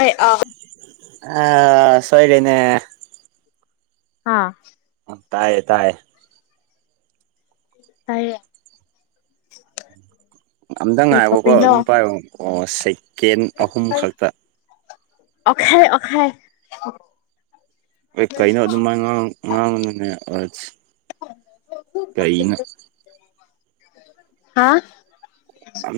ꯍꯣꯏ ꯑꯥ ꯑ ꯁꯣꯏꯔꯅꯦ ꯍꯥꯥ ꯇꯥꯏꯌꯦ ꯇꯥꯏꯌꯦ ꯇꯔꯌꯦ ꯑꯝꯇ ꯉꯥꯏꯕꯀꯣ ꯑꯗꯨꯝ ꯄꯥꯏꯌꯣ ꯑꯣ ꯁꯦꯀꯦꯟ ꯑꯍꯨꯝ ꯈꯛꯇ ꯑꯣꯈꯥꯏ ꯑꯣꯈꯥꯏ ꯑꯦ ꯀꯩꯅꯣ ꯑꯗꯨꯃꯥꯏꯅ ꯉꯥꯡꯕꯅꯤꯅꯦ ꯀꯩꯅ ꯍꯥ ꯌꯥꯝ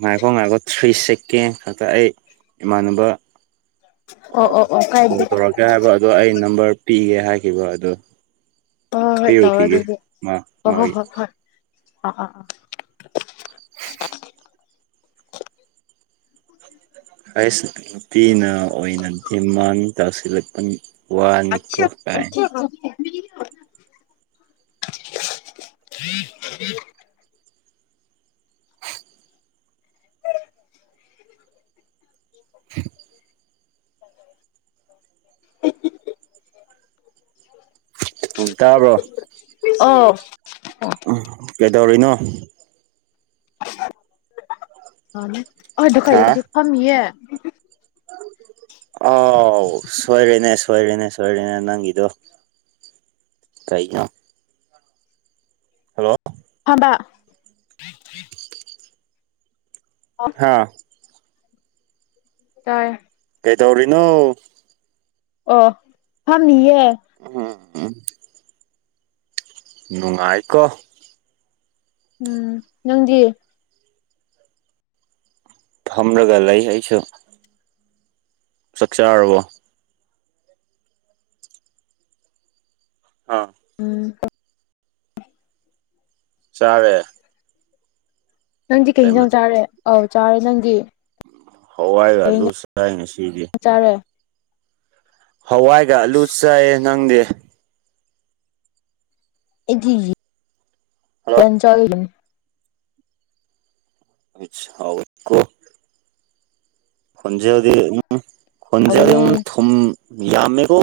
ꯉꯥꯏꯈꯣ ꯉꯥꯏꯈꯣ ꯊ꯭ꯔꯤ ꯁꯦꯦꯛꯀꯦ ꯈꯛꯇ ꯑꯩ ꯏꯃꯥꯟꯅꯕ ꯑꯣ ꯀꯣꯜ ꯇꯧꯔꯛꯀꯦ ꯍꯥꯏꯕ ꯑꯗꯣ ꯑꯩ ꯅꯝꯕꯔ ꯄꯤꯒꯦ ꯍꯥꯏꯈꯤꯕ ꯑꯗꯣ ꯍꯣꯏ ꯍꯣꯏ ꯀ ꯍꯣꯏ ꯇꯧꯔꯣ ꯑꯣꯈꯤꯈꯤꯒꯦ ꯑꯗꯨꯗꯤ ꯋꯥ ꯍꯣꯏ ꯋꯥ ꯍꯣꯏ ꯍꯣꯏ ꯍꯣꯏ ꯑꯥ ꯑꯥ ꯑ [inaudible] ꯑꯩꯁ ꯅꯨꯄꯤꯅ ꯑꯣꯏꯅ ꯗꯤꯃꯥꯟ ꯇꯥꯁꯤꯜꯂꯛꯄ ꯋꯥꯅꯤꯀꯣ ꯀꯥꯏꯟ ꯝ [unintelligible] [unintelligible] [unintelligible] ꯎꯝ ꯇꯥꯕ꯭ꯔꯣ ꯎꯝ ꯀꯩꯗꯧꯔꯤꯅꯣ ꯍꯥ [unintelligible] ꯐꯝꯃꯤꯌꯦ ꯑꯥꯎ ꯁꯣꯏꯔꯦꯅꯦ ꯁꯣꯏꯔꯦꯅꯦ ꯁꯣꯏ__ ꯁꯣꯏꯔꯦꯅꯦ ꯅꯪꯒꯤꯗꯣ ꯀꯩꯅꯣ ꯍꯜꯂꯣ ꯐꯥꯝꯕ ꯍꯥꯥ ꯇꯥꯏꯌꯦ ꯀꯩꯗꯧꯔꯤꯅꯣ ꯑꯣ ꯐꯝꯃꯤꯌꯦ [unintelligible] ꯅꯨꯡꯉꯥꯏꯀꯣ ꯎꯝ ꯅꯪꯗꯤ ꯐꯝꯔꯒ ꯂꯩ ꯑꯩꯁꯨ ꯆꯥꯛ ꯆꯥꯔꯕꯣ ꯑꯥ ꯎꯝ [unintelligible] ꯆꯥꯔꯦ ꯅꯪꯗꯤ ꯀꯩ ꯍꯦꯡꯖꯥꯡ ꯆꯥꯔꯦ ꯑꯧ ꯆꯥꯔꯦ ꯅꯪꯗꯤ ꯍꯋꯥꯏꯒ ꯀꯩ ꯑꯂꯨ ꯍꯤꯟꯖꯥꯡ ꯆꯥꯏ ꯉꯁꯤꯗꯤ ꯆꯥꯔꯦ ꯍꯋꯥꯏꯒ ꯑꯂꯨ ꯆꯥꯏꯌꯦ ꯅꯪꯗꯤ ꯑꯩꯗꯤ ꯍꯜꯂꯣ ꯌꯣꯟ ꯆꯥꯒꯤ__ [unintelligible] [unintelligible] ꯍꯥꯎꯋꯦ ꯈꯣꯟꯖꯦꯜꯗꯤ [unintelligible] ꯈꯣꯟꯖꯦꯜ ꯍꯥꯎꯕꯅꯦ ꯌꯥꯝ ꯊꯨꯝ ꯌꯥꯝꯃꯦꯀꯣ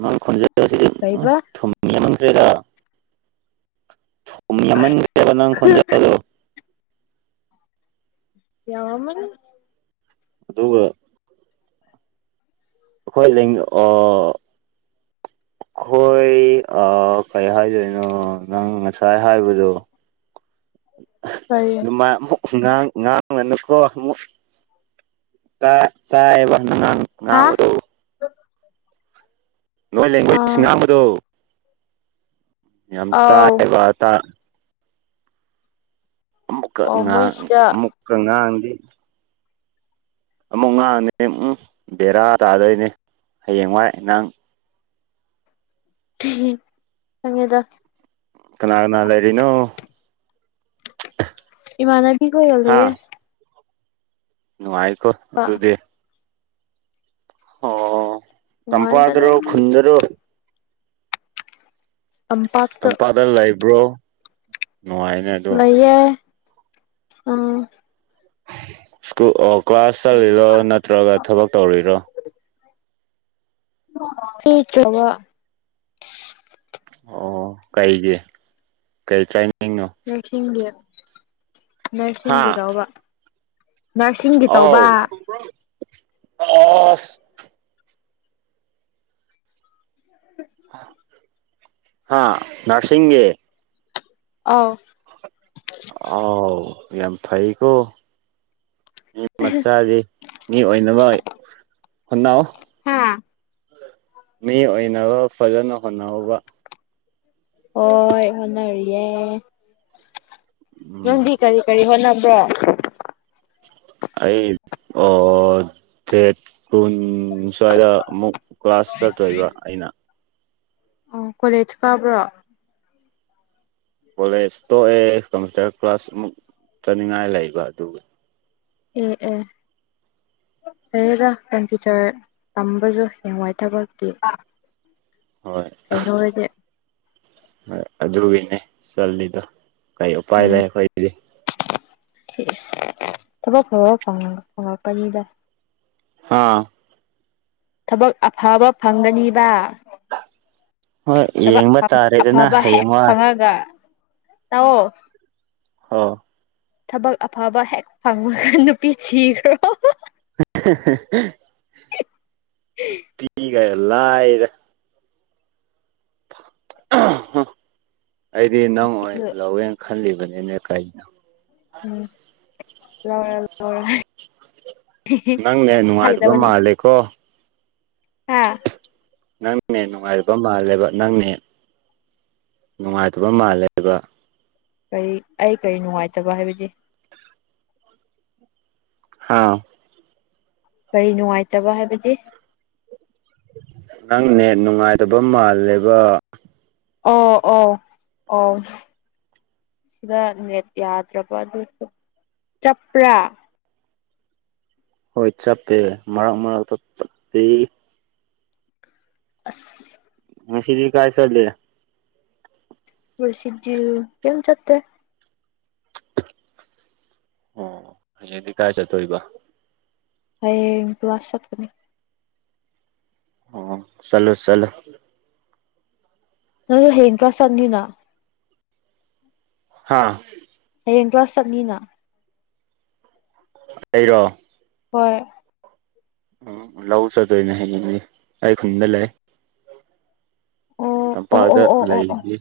ꯅꯪ ꯈꯣꯟꯖꯦꯜꯁꯤꯗꯤ ꯎꯝꯍ ꯀꯩꯕ ꯊꯨꯝ ꯌꯥꯝꯃꯟꯈ꯭ꯔꯦꯗ [unintelligible] ꯊꯨꯝ ꯌꯥꯝꯃꯟꯈ꯭ꯔꯦꯕ ꯅꯪ ꯈꯣꯟꯖꯦꯜꯗꯣ ꯌꯥꯎꯔꯝꯃꯅꯤ ꯑꯗꯨꯒ ꯑꯈꯣꯏ ꯂꯤꯡ ꯑꫭ ꯈꯣꯏ ꯑꯥ ꯀꯩ ꯍꯥꯏꯗꯣꯏꯅꯣ ꯅꯪ ꯉꯁꯥꯏ ꯍꯥꯏꯕꯗꯣ ꯀꯔꯤ [unintelligible] ꯑꯗꯨꯃꯥꯏ ꯑꯃꯨꯛ ꯈꯨꯉꯥꯡ ꯉꯥꯡꯉꯅꯨꯀꯣ ꯑꯃꯨꯛ ꯇꯥꯏ ꯇꯥꯏꯑꯦꯕ ꯅꯪꯅ ꯉꯥꯡ [unintelligible] ꯍꯥ ꯉꯥꯡꯕꯗꯣ ꯅꯣꯏ ꯂ‍ꯦꯡꯒꫭꯏꯆ ꯑꯥ ꯉꯥꯡꯕꯗꯣ ꯌꯥꯝ ꯑꯧ ꯇꯥꯛꯑ‌ꯦꯕ ꯑꯇꯥ ꯑꯃꯨꯛꯀꯥ ꯑꯣ ꯃꯣꯏ ꯉꯥꯡ ꯁꯤꯗ ꯑꯃꯨꯛꯀ ꯉꯥꯡꯉꯗꯤ ꯑꯃꯨꯛ ꯉꯥꯡꯉꯗꯤ ꯎꯝꯍ ꯕꯦꯔꯥ ꯇꯥꯗꯣꯏꯅꯦ ꯍꯌꯦꯡꯋꯥꯏ ꯅꯪ [unintelligible] ꯈꯪꯉꯦꯗ ꯀꯅꯥ ꯀꯅꯥ ꯂꯩꯔꯤꯅꯣ ꯏꯃꯥꯟꯅꯕꯤ ꯍꯥ ꯈꫭꯏꯒꯂꯩꯌ‌ꯦ ꯅꯨꯡꯉꯥꯏꯀꯣ ꯑꯗꯨꯗꯤ ꯑꯣ ꯅꯨꯡꯉꯥꯏꯗ ꯑꯗꯨꯝ ꯇꯝꯄꯥꯛꯗꯔꫭ ꯈꯨꯟꯗꯔꯣ ꯇꯝꯄꯥꯛꯇ ꯂꯩꯕ꯭ꯔꯣ ꯅꯨꯡꯉꯥꯏꯅꯦ ꯑꯗꯣ ꯂꯩꯌꯦ ꯑ ꯁ꯭ꯀꯨꯜ ꯑꯣ ꯀ꯭ꯂꯥꯁ ꯆꯠꯂꯤꯔꯣ ꯅꯠꯇ꯭ꯔꯒ ꯊꯕꯛ ꯇꯧꯔꯤꯔꯣ ꯏꯇ꯭ꯔꯥꯕ ꯑꯣ ꯀꯩꯒꯤ ꯀꯩ ꯆꯥꯏꯅꯤꯡꯅꯣ꯫ ꯅꯁꯤꯡꯒꯤ ꯍꯥ ꯅꯁꯤꯡꯒꯤꯔ‌ꯣꯕ ꯅꯔꯁꯤꯡꯒꯤ ꯇꯧꯕ ꯑꯥꯁ꯫ [inaudible] ꯍꯥ ꯅꯔꯁꯤꯡꯒꯤ꯫ ꯑꯣ ꯑꯥꯎ ꯌꯥꯝ ꯐꯩꯀꯣ ꯃꯤ ꯃꯆꯥꯗꯤ꯫ ꯃꯤ ꯑꯣꯏꯅꯕ ꯍꯣꯠꯅꯧ꯫ ꯃꯤ ꯑꯣꯏꯅꯕ ꯐꯖꯅ ꯍꯣꯠꯅꯧꯕ ꯍꯣꯏ ꯍꯣꯠꯅꯔꯤꯌꯦ ꯎꯝ ꯅꯪꯗꯤ ꯀꯔꯤ꯫ ꯀꯔꯤ ꯍꯣꯠꯅꯕ꯭ꯔꯣ꯫ ꯑꯩ ꯑꯣ ꯗꯦꯠ꯫ ꯀꯨꯟ ꯁ꯭ꯋꯥꯏꯗ ꯑꯃꯨꯛ ꯀ꯭ꯂꯥꯁ ꯆꯠꯇꯣꯏꯕ ꯑꯩꯅ ꯑꯣ ꯀꯣꯂꯦꯖ ꯀꯥꯕ꯭ꯔꯣ꯫ ꯀꯣꯂꯦꯖ ꯇꯣꯛꯑꯦ ꯀꯝꯄ꯭ꯌꯨꯇꯔ ꯀ꯭ꯂꯥꯁ ꯑꯃꯨꯛ ꯆꯠꯅꯤꯡꯉꯥꯏ ꯂꯩꯕ ꯑꯗꯨꯒꯤ ꯑ‌ꯦ ꯑ‌ꯦ ꯐꯌ‌ꯦꯗ ꯀꯝꯄ꯭ꯌꯨꯇꯔ ꯇꯝꯕꯁꯨ ꯍꯌ‌ꯦꯡꯋꯥꯏꯊꯕꯛꯀꯤ꯫ ꯍꯣꯏ ꯍꯣꯏ ꯑꯗꯨꯒꯤꯅꯦ ꯆꯜꯂꯤꯗꯣ꯫ ꯀꯩ ꯎꯄꯥꯏ ꯂꯩ ꯑꯩꯈꯣꯏꯗꯤ ꯐꯤꯁ ꯊꯕꯛ ꯐꯕ ꯐꯪꯉꯛ ꯐꯪꯉꯛꯀꯅꯤꯗ ꯍꯥꯥ꯫ ꯊꯕꯛ ꯑꯐꯕ ꯐꯪꯒꯅꯤꯕ꯫ ꯍꯣꯏ ꯊꯕꯛ ꯌꯦꯡꯕ ꯇꯥꯔꯦꯗꯅ ꯑꯐꯕ ꯍ‌ꯦꯛ ꯍꯌꯦꯡꯋꯥꯏ ꯐꯉꯒ ꯇꯥꯎꯑꫭ꯫ ꯑꯣ ꯊꯕꯛ ꯑꯐꯕ ꯍꯦꯛ ꯐꯪꯕꯒ ꯅꯨꯄꯤ ꯊꯤꯈ꯭ꯔꯣ꯫ [unintelligible] [unintelligible] ꯇꯤꯒꯔ ꯂꯑꯔ ꯑꯩꯗꯤ ꯅꯪ ꯑꯣꯏꯅ ꯑꯩꯁꯨ ꯂꯧꯋꯦꯅ ꯈꯜꯂꯤꯕꯅꯤꯅꯦ ꯀꯩꯅꯣ ꯎꯝ ꯂꯧꯔ ꯂꯧꯔ꯫ ꯅꯪ ꯅ‌ꯦꯠ ꯅꯨꯡꯉꯥꯏꯗꯕ ꯃꯥꯜꯂꯦꯀꯣ꯫ ꯍꯥꯥ ꯅꯪ ꯅꯦꯠ ꯅꯨꯡꯉꯥꯏꯔꯤꯕ ꯃꯥꯜꯂꯦꯕ ꯅꯪ ꯅꯦꯠ ꯅꯨꯡꯉꯥꯏꯇꯕ ꯃꯥꯜꯂꯦꯕ꯫ ꯀꯔꯤ ꯑꯩ ꯀꯔꯤ ꯅꯨꯡꯉꯥꯏꯇꯕ ꯍꯥꯏꯕꯗꯤ꯫ ꯍꯥꯥ꯫ ꯀꯔꯤ ꯅꯨꯡꯉꯥꯏꯇꯕ ꯍꯥꯏꯕꯗꯤ ꯅꯪꯅꯦ ꯅꯨꯡꯉꯥꯏꯇꯕ ꯃꯥꯜꯂꯦꯕ ꯑꯧ ꯑꯧ ꯑꯣ ꯁꯤꯗ ꯅꯦꯠ ꯌꯥꯗ꯭ꯔꯕ ꯑꯗꯨ ꯆꯞꯄ꯭ꯔꯥ ꯍꯣꯏ ꯆꯠꯄꯦ ꯃꯔꯛ ꯃꯔꯛꯇ ꯆꯠꯄꯤ꯫ ꯑꯁ ꯉꯁꯤꯗꯤ ꯀꯥꯏ ꯆꯠꯂꯦ ꯉꯁꯤꯗꯤ ꯀꯩꯌꯝ ꯆꯠꯇꯦ꯫ ꯑꯣ ꯍꯌ‌ꯦꯡꯗꯤ ꯀꯥꯏ ꯆꯠꯇ‌‌ꯣꯏ ꯕ ꯍꯌꯦꯡ ꯀꯂꯥꯁ ꯆꯠꯀꯅꯤ ꯑꯣ ꯆꯂꯣ ꯆꯂꯨ ꯅꯪ ꯍꯌ‌ꯦꯡ ꯀ꯭ꯂꯥꯁꯆꯠꯅꯤꯅ꯫ ꯍꯥꯥ ꯍꯌꯦꯡ ꯀ꯭ꯂꯥꯁ ꯆꯠꯅꯤꯅ ꯑꯩꯔꯣ ꯍꯣꯏ ꯎꯝ ꯂꯧ ꯆꯠꯇꯣꯏꯅꯦ ꯍꯌꯦꯡꯗꯤ ꯑꯩ ꯈꯨꯟꯗ ꯂꯩ ꯑꯣ ꯑꯣ ꯇꯝꯄꯥꯛꯗ ꯑꯣ ꯑꯣ ꯑꯣ ꯑꯣ ꯂꯩꯗꯤ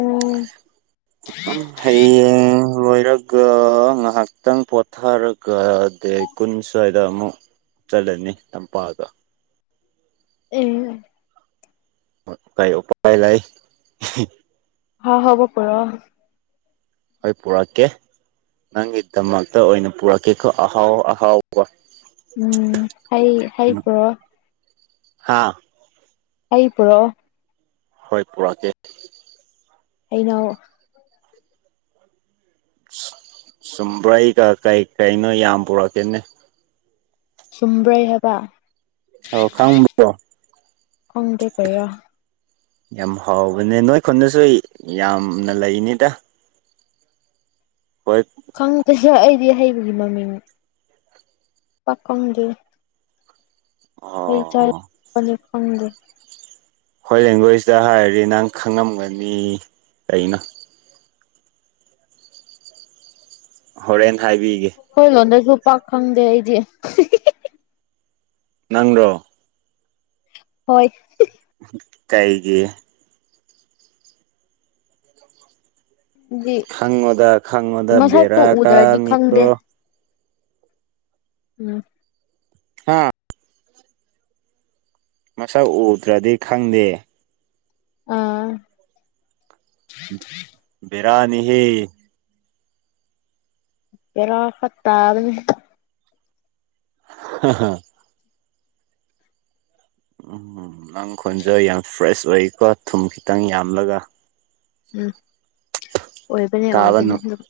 ꯑꯣ ꯍꯌꯦꯡ ꯂꯣꯏꯔꯒ ꯉꯥꯏꯍꯥꯛꯇꯪ ꯄꯣꯊꯥꯔꯒ ꯗꯦ ꯀꯨꯟ ꯁ꯭ꯋꯥꯏꯗ ꯑꯃꯨꯛ ꯆꯠꯂꯅꯤ ꯂꯝꯄꯥꯛꯗ ꯑꯦ ꯀꯩ ꯎꯄꯥꯏ ꯂꯩ ꯑꯍꯥꯎ ꯑꯍꯥꯎꯕ ꯄꫭꯔꯣ ꯍꯣꯏ ꯄꯨꯔꯛꯀꯦ ꯅꯪꯒꯤꯗꯃꯛꯇ ꯑꯣꯏꯅ ꯄꯨꯔꯛꯀꯦꯀꯣ ꯑꯍꯥꯎ ꯑꯍꯥꯎꯕ ꯎꯝ ꯍꯩ ꯍꯩ ꯄꯨꯔꯣ ꯍꯥꯥ ꯑꯩ ꯄꯨꯔꯣ ꯍꯣꯏ ꯄꯨꯔꯛꯀꯦ ꯍꯩꯅꯧ ꯆꯨꯝꯕ꯭ꯔꯩꯒ ꯀꯩ ꯀꯩꯅꯣ ꯌꯥꯝ ꯄꯨꯔꯛꯀꯦꯅꯦ ꯆꯨꯝꯕ꯭ꯔꯩ ꯍꯥꯏꯕ ꯑꯧ ꯈꯪꯕ꯭ꯔꫭ ꯈꯪꯗꯦ ꯀꯔꯤꯔꯥ ꯌꯥꯝ ꯍꯥꯎꯕꯅꯦ ꯅꯣꯏ ꯈꯨꯟꯗꯁꯨ ꯌꯥꯝꯅ ꯂꯩꯅꯤꯗ ꯍꯣꯏ ꯈꯪꯗꯦꯍꯦ ꯑꯩꯗꯤ ꯍꯩꯒꯤ ꯃꯃꯤꯡ ꯄꯥꯀꯣꯡꯗꯤ ꯑꯩ ꯆꯥꯏ ꯑꯣ ꯄꯅꯤ ꯈꯪꯗꯦ ꯍꯣꯏ ꯏꯪꯂꯤꯁꯇ ꯍꯥꯏꯔꯗꯤ ꯅꯪ ꯈꯪꯉꯝꯒꯅꯤ ꯑꯩꯅ ꯍꯣꯔꯦꯟ ꯍꯥꯏꯕꯤꯒꯦ ꯑꯩꯈꯣꯏ ꯂꯣꯟꯗꯁꯨ ꯄꯥꯛ ꯈꯪꯗꯦ ꯑꯩꯗꯤ ꯅꯪ ꯔꯣ ꯍꯣꯏ ꯀꯩꯒꯤ ꯗꯤ ꯈꯪꯉꯣꯗ ꯈꯪꯉꯣꯗ ꯃꯁꯛꯇꯨ ꯕꯦꯔꯥ ꯎꯗ꯭ꯔꯗꯤ ꯀꯥꯅꯤꯀꯣ ꯈꯪꯗꯦ ꯎꯝ ꯍꯥ ꯃꯁꯛ ꯎꯗ꯭ꯔꯗꯤ ꯈꯪꯗꯦ ꯑꯥ ꯕꯦꯔꯥꯅꯤꯍꯦ ꯕꯦꯔꯥ ꯈꯔ ꯇꯥꯕꯅꯤ [unintelligible] ꯎꯝ ꯅꯪ ꯈꯣꯟꯖꯦ ꯌꯥꯝ ꯐ꯭ꯔꯦꯁ ꯑꯣꯏꯀꯣ ꯊꯨꯝ ꯈꯤꯇꯪ ꯌꯥꯝꯂꯒ ꯎꯝ ꯑꯣꯏꯕꯅꯦ ꯇꯥꯕ ꯑꯣꯏꯕꯅꯦ ꯑꯗꯨꯝ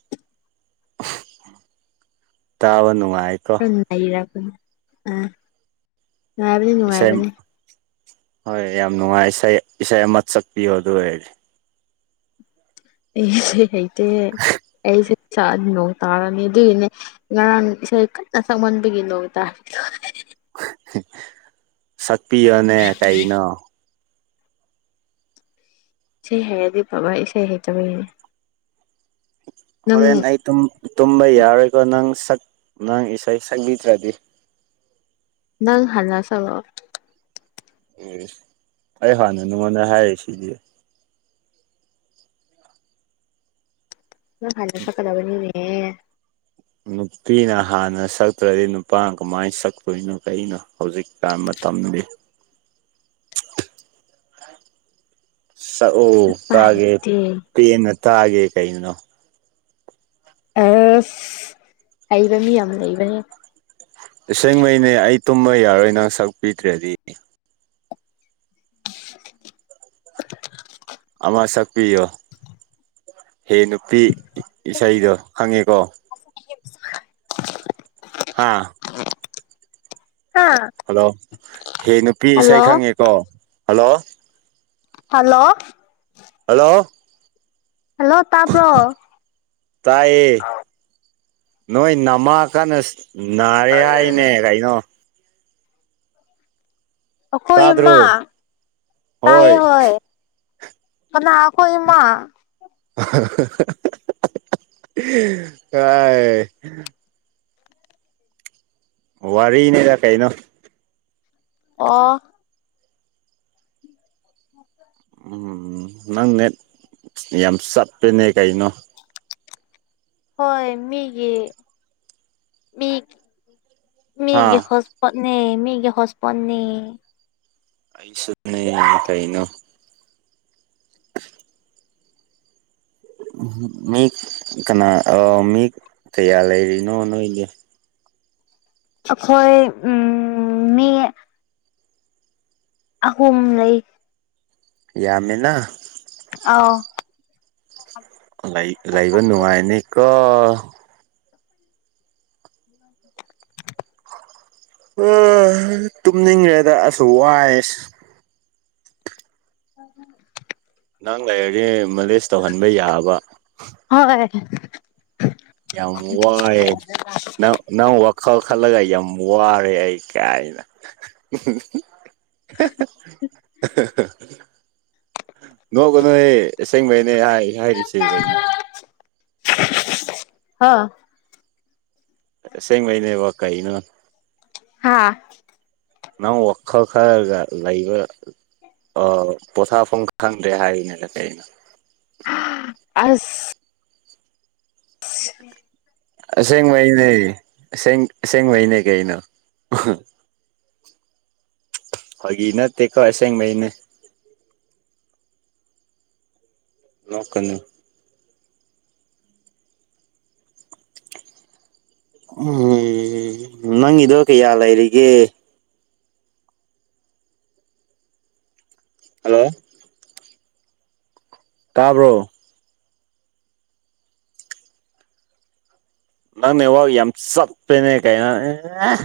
ꯇꯥꯕ ꯅꯨꯡꯉꯥꯏ ꯈꯔ [unintelligible] ꯑ ꯅꯨꯡꯉꯥꯏꯕꯅꯦ ꯏꯁꯩ ꯅꯨꯡꯉꯥꯏꯕꯅꯦ ꯍꯣꯏ ꯌꯥꯝ ꯅꯨꯡꯉꯥꯏ ꯏꯁꯩ ꯏꯁꯩ ꯑꯃ ꯆꯛꯄꯤꯌꯣ ꯑꯗꯨ ꯑꯣꯏꯔꯗꯤ ꯑꯩ ꯏꯁꯩ ꯍꯩꯇꯦ ꯑꯩꯁꯦ ꯁꯛꯑꯗꯤ ꯅꯣꯡ ꯇꯥꯔꯅꯤ ꯑꯗꯨꯏꯅꯦ ꯉꯔꯥꯡ ꯏꯁꯩ ꯀꯟꯅ ꯁꯛꯃꯟꯕꯒꯤ ꯅꯣꯡ ꯇꯥꯔꯤꯗꯣ [unintelligible] ꯁꯛꯄꯤꯌꯣꯅꯦ ꯀꯩꯅꯣ ꯏꯁꯩ ꯍꯩꯔꯗꯤ ꯐꯕ ꯏꯁꯩ ꯍꯩꯇꯕꯒꯤꯅꯦ ꯍꯣꯔꯦꯟ ꯅꯪ ꯑꯩ ꯇꯨꯝ ꯇꯨꯝꯕ ꯌꯥꯔꯣꯏꯀꯣ ꯅꯪ ꯁꯛ ꯅꯪ ꯏꯁꯩ ꯁꯛꯕꯤꯗ꯭ꯔꯗꯤ ꯅ ꯍꯜꯂ ꯇꯧꯔꯛꯑꯣ ꯑꯦ ꯑꯩ ꯍꯥꯟꯅ ꯅꯉꯣꯟꯗ ꯍꯥꯏꯔꯤ ꯁꯤꯗꯤ ꯅ ꯍꯥꯏꯂ ꯆꯀꯗꯕꯅꯤꯅꯦ ꯅꯨꯄꯤꯅ ꯍꯥꯟꯅ ꯁꯛꯇ꯭ꯔꯗꯤ ꯅꯨꯄꯥꯅ ꯀꯃꯥꯏꯅ ꯁꯛꯇꯛꯇꯣꯏꯅꯣ ꯀꯩꯅꯣ ꯍꯧꯖꯤꯛ ꯀꯥꯟ ꯃꯇꯝꯗꯤ [unintelligible] ꯁꯛꯑꯣ ꯄꯥ ꯇꯥꯒꯦ ꯍꯩꯇꯦ ꯄꯦꯟꯅ ꯇꯥꯒꯦ ꯀꯅꯣ ꯑꯁ ꯍꯩꯕ ꯃꯤ ꯌꯥꯝ ꯂꯩꯕꯅꯦ ꯏꯁꯁꯦꯡꯉꯩꯅꯦ ꯑꯩ ꯇꯨꯝꯕ ꯌꯥꯔꯣꯏ ꯅꯪ ꯁꯛꯄꯤꯗ꯭ꯔꯗꯤ ꯃꯥ ꯁꯛꯄꯤꯌꯣ ꯍꯦ ꯅꯨꯄꯤ ꯏꯁꯩꯗꯣ ꯈꯪꯉꯦꯀꯣ [inaudible] ꯍꯥꯥ ꯍꯥꯥ ꯍꯜꯂꯣ ꯍꯦ ꯅꯨꯄꯤ ꯏꯁꯩ ꯑꯣ ꯈꯪꯉꯦꯀꯣ ꯍꯜꯂꯣ ꯍꯜꯂꯣ ꯍꯜꯂꯣ ꯍꯜꯂꯣ ꯇꯥꯕ꯭ꯔꯣ ꯇꯥꯏꯑꯌꯦ ꯅꯣꯏ ꯅꯃꯀꯥꯟ ꯅꯥꯔꯦ ꯍꯥꯏꯅꯦ ꯀꯩꯅꯣ ꯑꯣꯈꯣꯏ ꯏꯃꯥ ꯇꯥꯗ꯭ꯔꯣ ꯇꯥꯏ ꯍꯣꯏ ꯑ ꯑꯈꯣꯏ ꯏꯃ ꯀꯥꯏ ꯋꯥꯔꯤꯅꯦꯗ ꯀꯩꯅꯣ ꯑꯣ ꯎ ꯎ ꯅꯪꯅꯦ ꯌꯥꯝ ꯆꯠꯄꯅꯦ ꯀꯩꯅꯣ ꯍꯣꯏ ꯃꯤꯒꯤ ꯃꯤ ꯃꯤꯒꯤ ꯍꯥ ꯍꯣꯁ ꯍꯣ ꯄꯣꯠꯅꯤ ꯃꯤꯒꯤ ꯍꯣꯁꯄꯣꯠꯅꯤ ꯑꯩꯁꯨꯅ ꯀꯥꯏꯅ [inaudible] ꯎ ꯃꯤ ꯀꯅꯥ ꯃꯤ ꯀꯌꯥ ꯂꯩꯔꯤꯅꯣ ꯅꯣꯏꯒꯤ ꯑꯩꯈꯣꯏ ꯎꯝ ꯃꯤ ꯑꯍꯨꯝ ꯂꯩ ꯌꯥꯝꯃꯤꯅ ꯑꯥꯎ ꯂꯩꯕ ꯅꯨꯡꯉꯥꯏꯅꯦꯀ ꯏ ꯑ ꯇꯨꯝꯅꯤꯡꯈꯦꯗ ꯑꯁꯨ ꯋꯥꯏꯁ ꯑ ꯅꯍꯪ ꯂꯩꯥꯏꯔꯛꯁ ꯃꯂꯦꯖ ꯇꯧꯍꯟꯕ ꯌꯥꯕ ꯍꯣꯏ ꯌꯥꯝ ꯋꯥꯏꯌꯦ ꯅꯪ ꯅꯪ ꯋꯥꯈꯜ ꯈꯜꯂꯒ ꯌꯥꯝ ꯋꯥꯔꯦ ꯑꯩ ꯀꯥꯏꯥꯏꯅ [unintelligible] ꯅꯣꯛꯒ ꯅꯣꯏ ꯑꯁꯦꯡꯕꯩꯅꯦ ꯍꯥꯏꯔꯤꯁꯦ ꯀꯒꯤꯩꯅꯣ ꯍꯥ ꯁꯦꯡ ꯃꯅꯦꯕ ꯀꯩꯅꯣ ꯍꯥꯥ ꯅꯪ ꯋꯥꯈꯜ ꯈꯔꯒ ꯂꯩꯕ ꯄꯣꯊꯥꯐꯝ ꯈꯪꯗ꯭ꯔꯦ ꯍꯥꯏꯔꯤꯅꯦꯀ ꯑꯩꯅ ꯑꯁ ꯎ ꯎꯝ ꯁꯦꯡ ꯋꯥꯏꯅꯦ ꯁꯦꯡ ꯁꯦꯡ ꯋꯥꯏꯅꯦ ꯀꯩꯅꯣ ꯍꯒꯤꯅ ꯇ ꯀ ꯑꯁꯦꯡ ꯃꯅꯦ ꯂꯣꯛ ꯀꯅꯤ ꯎꯝ ꯅꯪꯒꯤꯗꯣ ꯀꯌꯥ ꯂꯩꯔꯤꯒꯦ ꯍꯜꯂꯣ ꯇꯥꯕ꯭ꯔꯣ ꯅꯪꯅꯦ ꯋꯥ ꯌꯥꯝ ꯆꯠꯄꯦꯅꯦ ꯀꯥꯏꯅ ꯑꯦ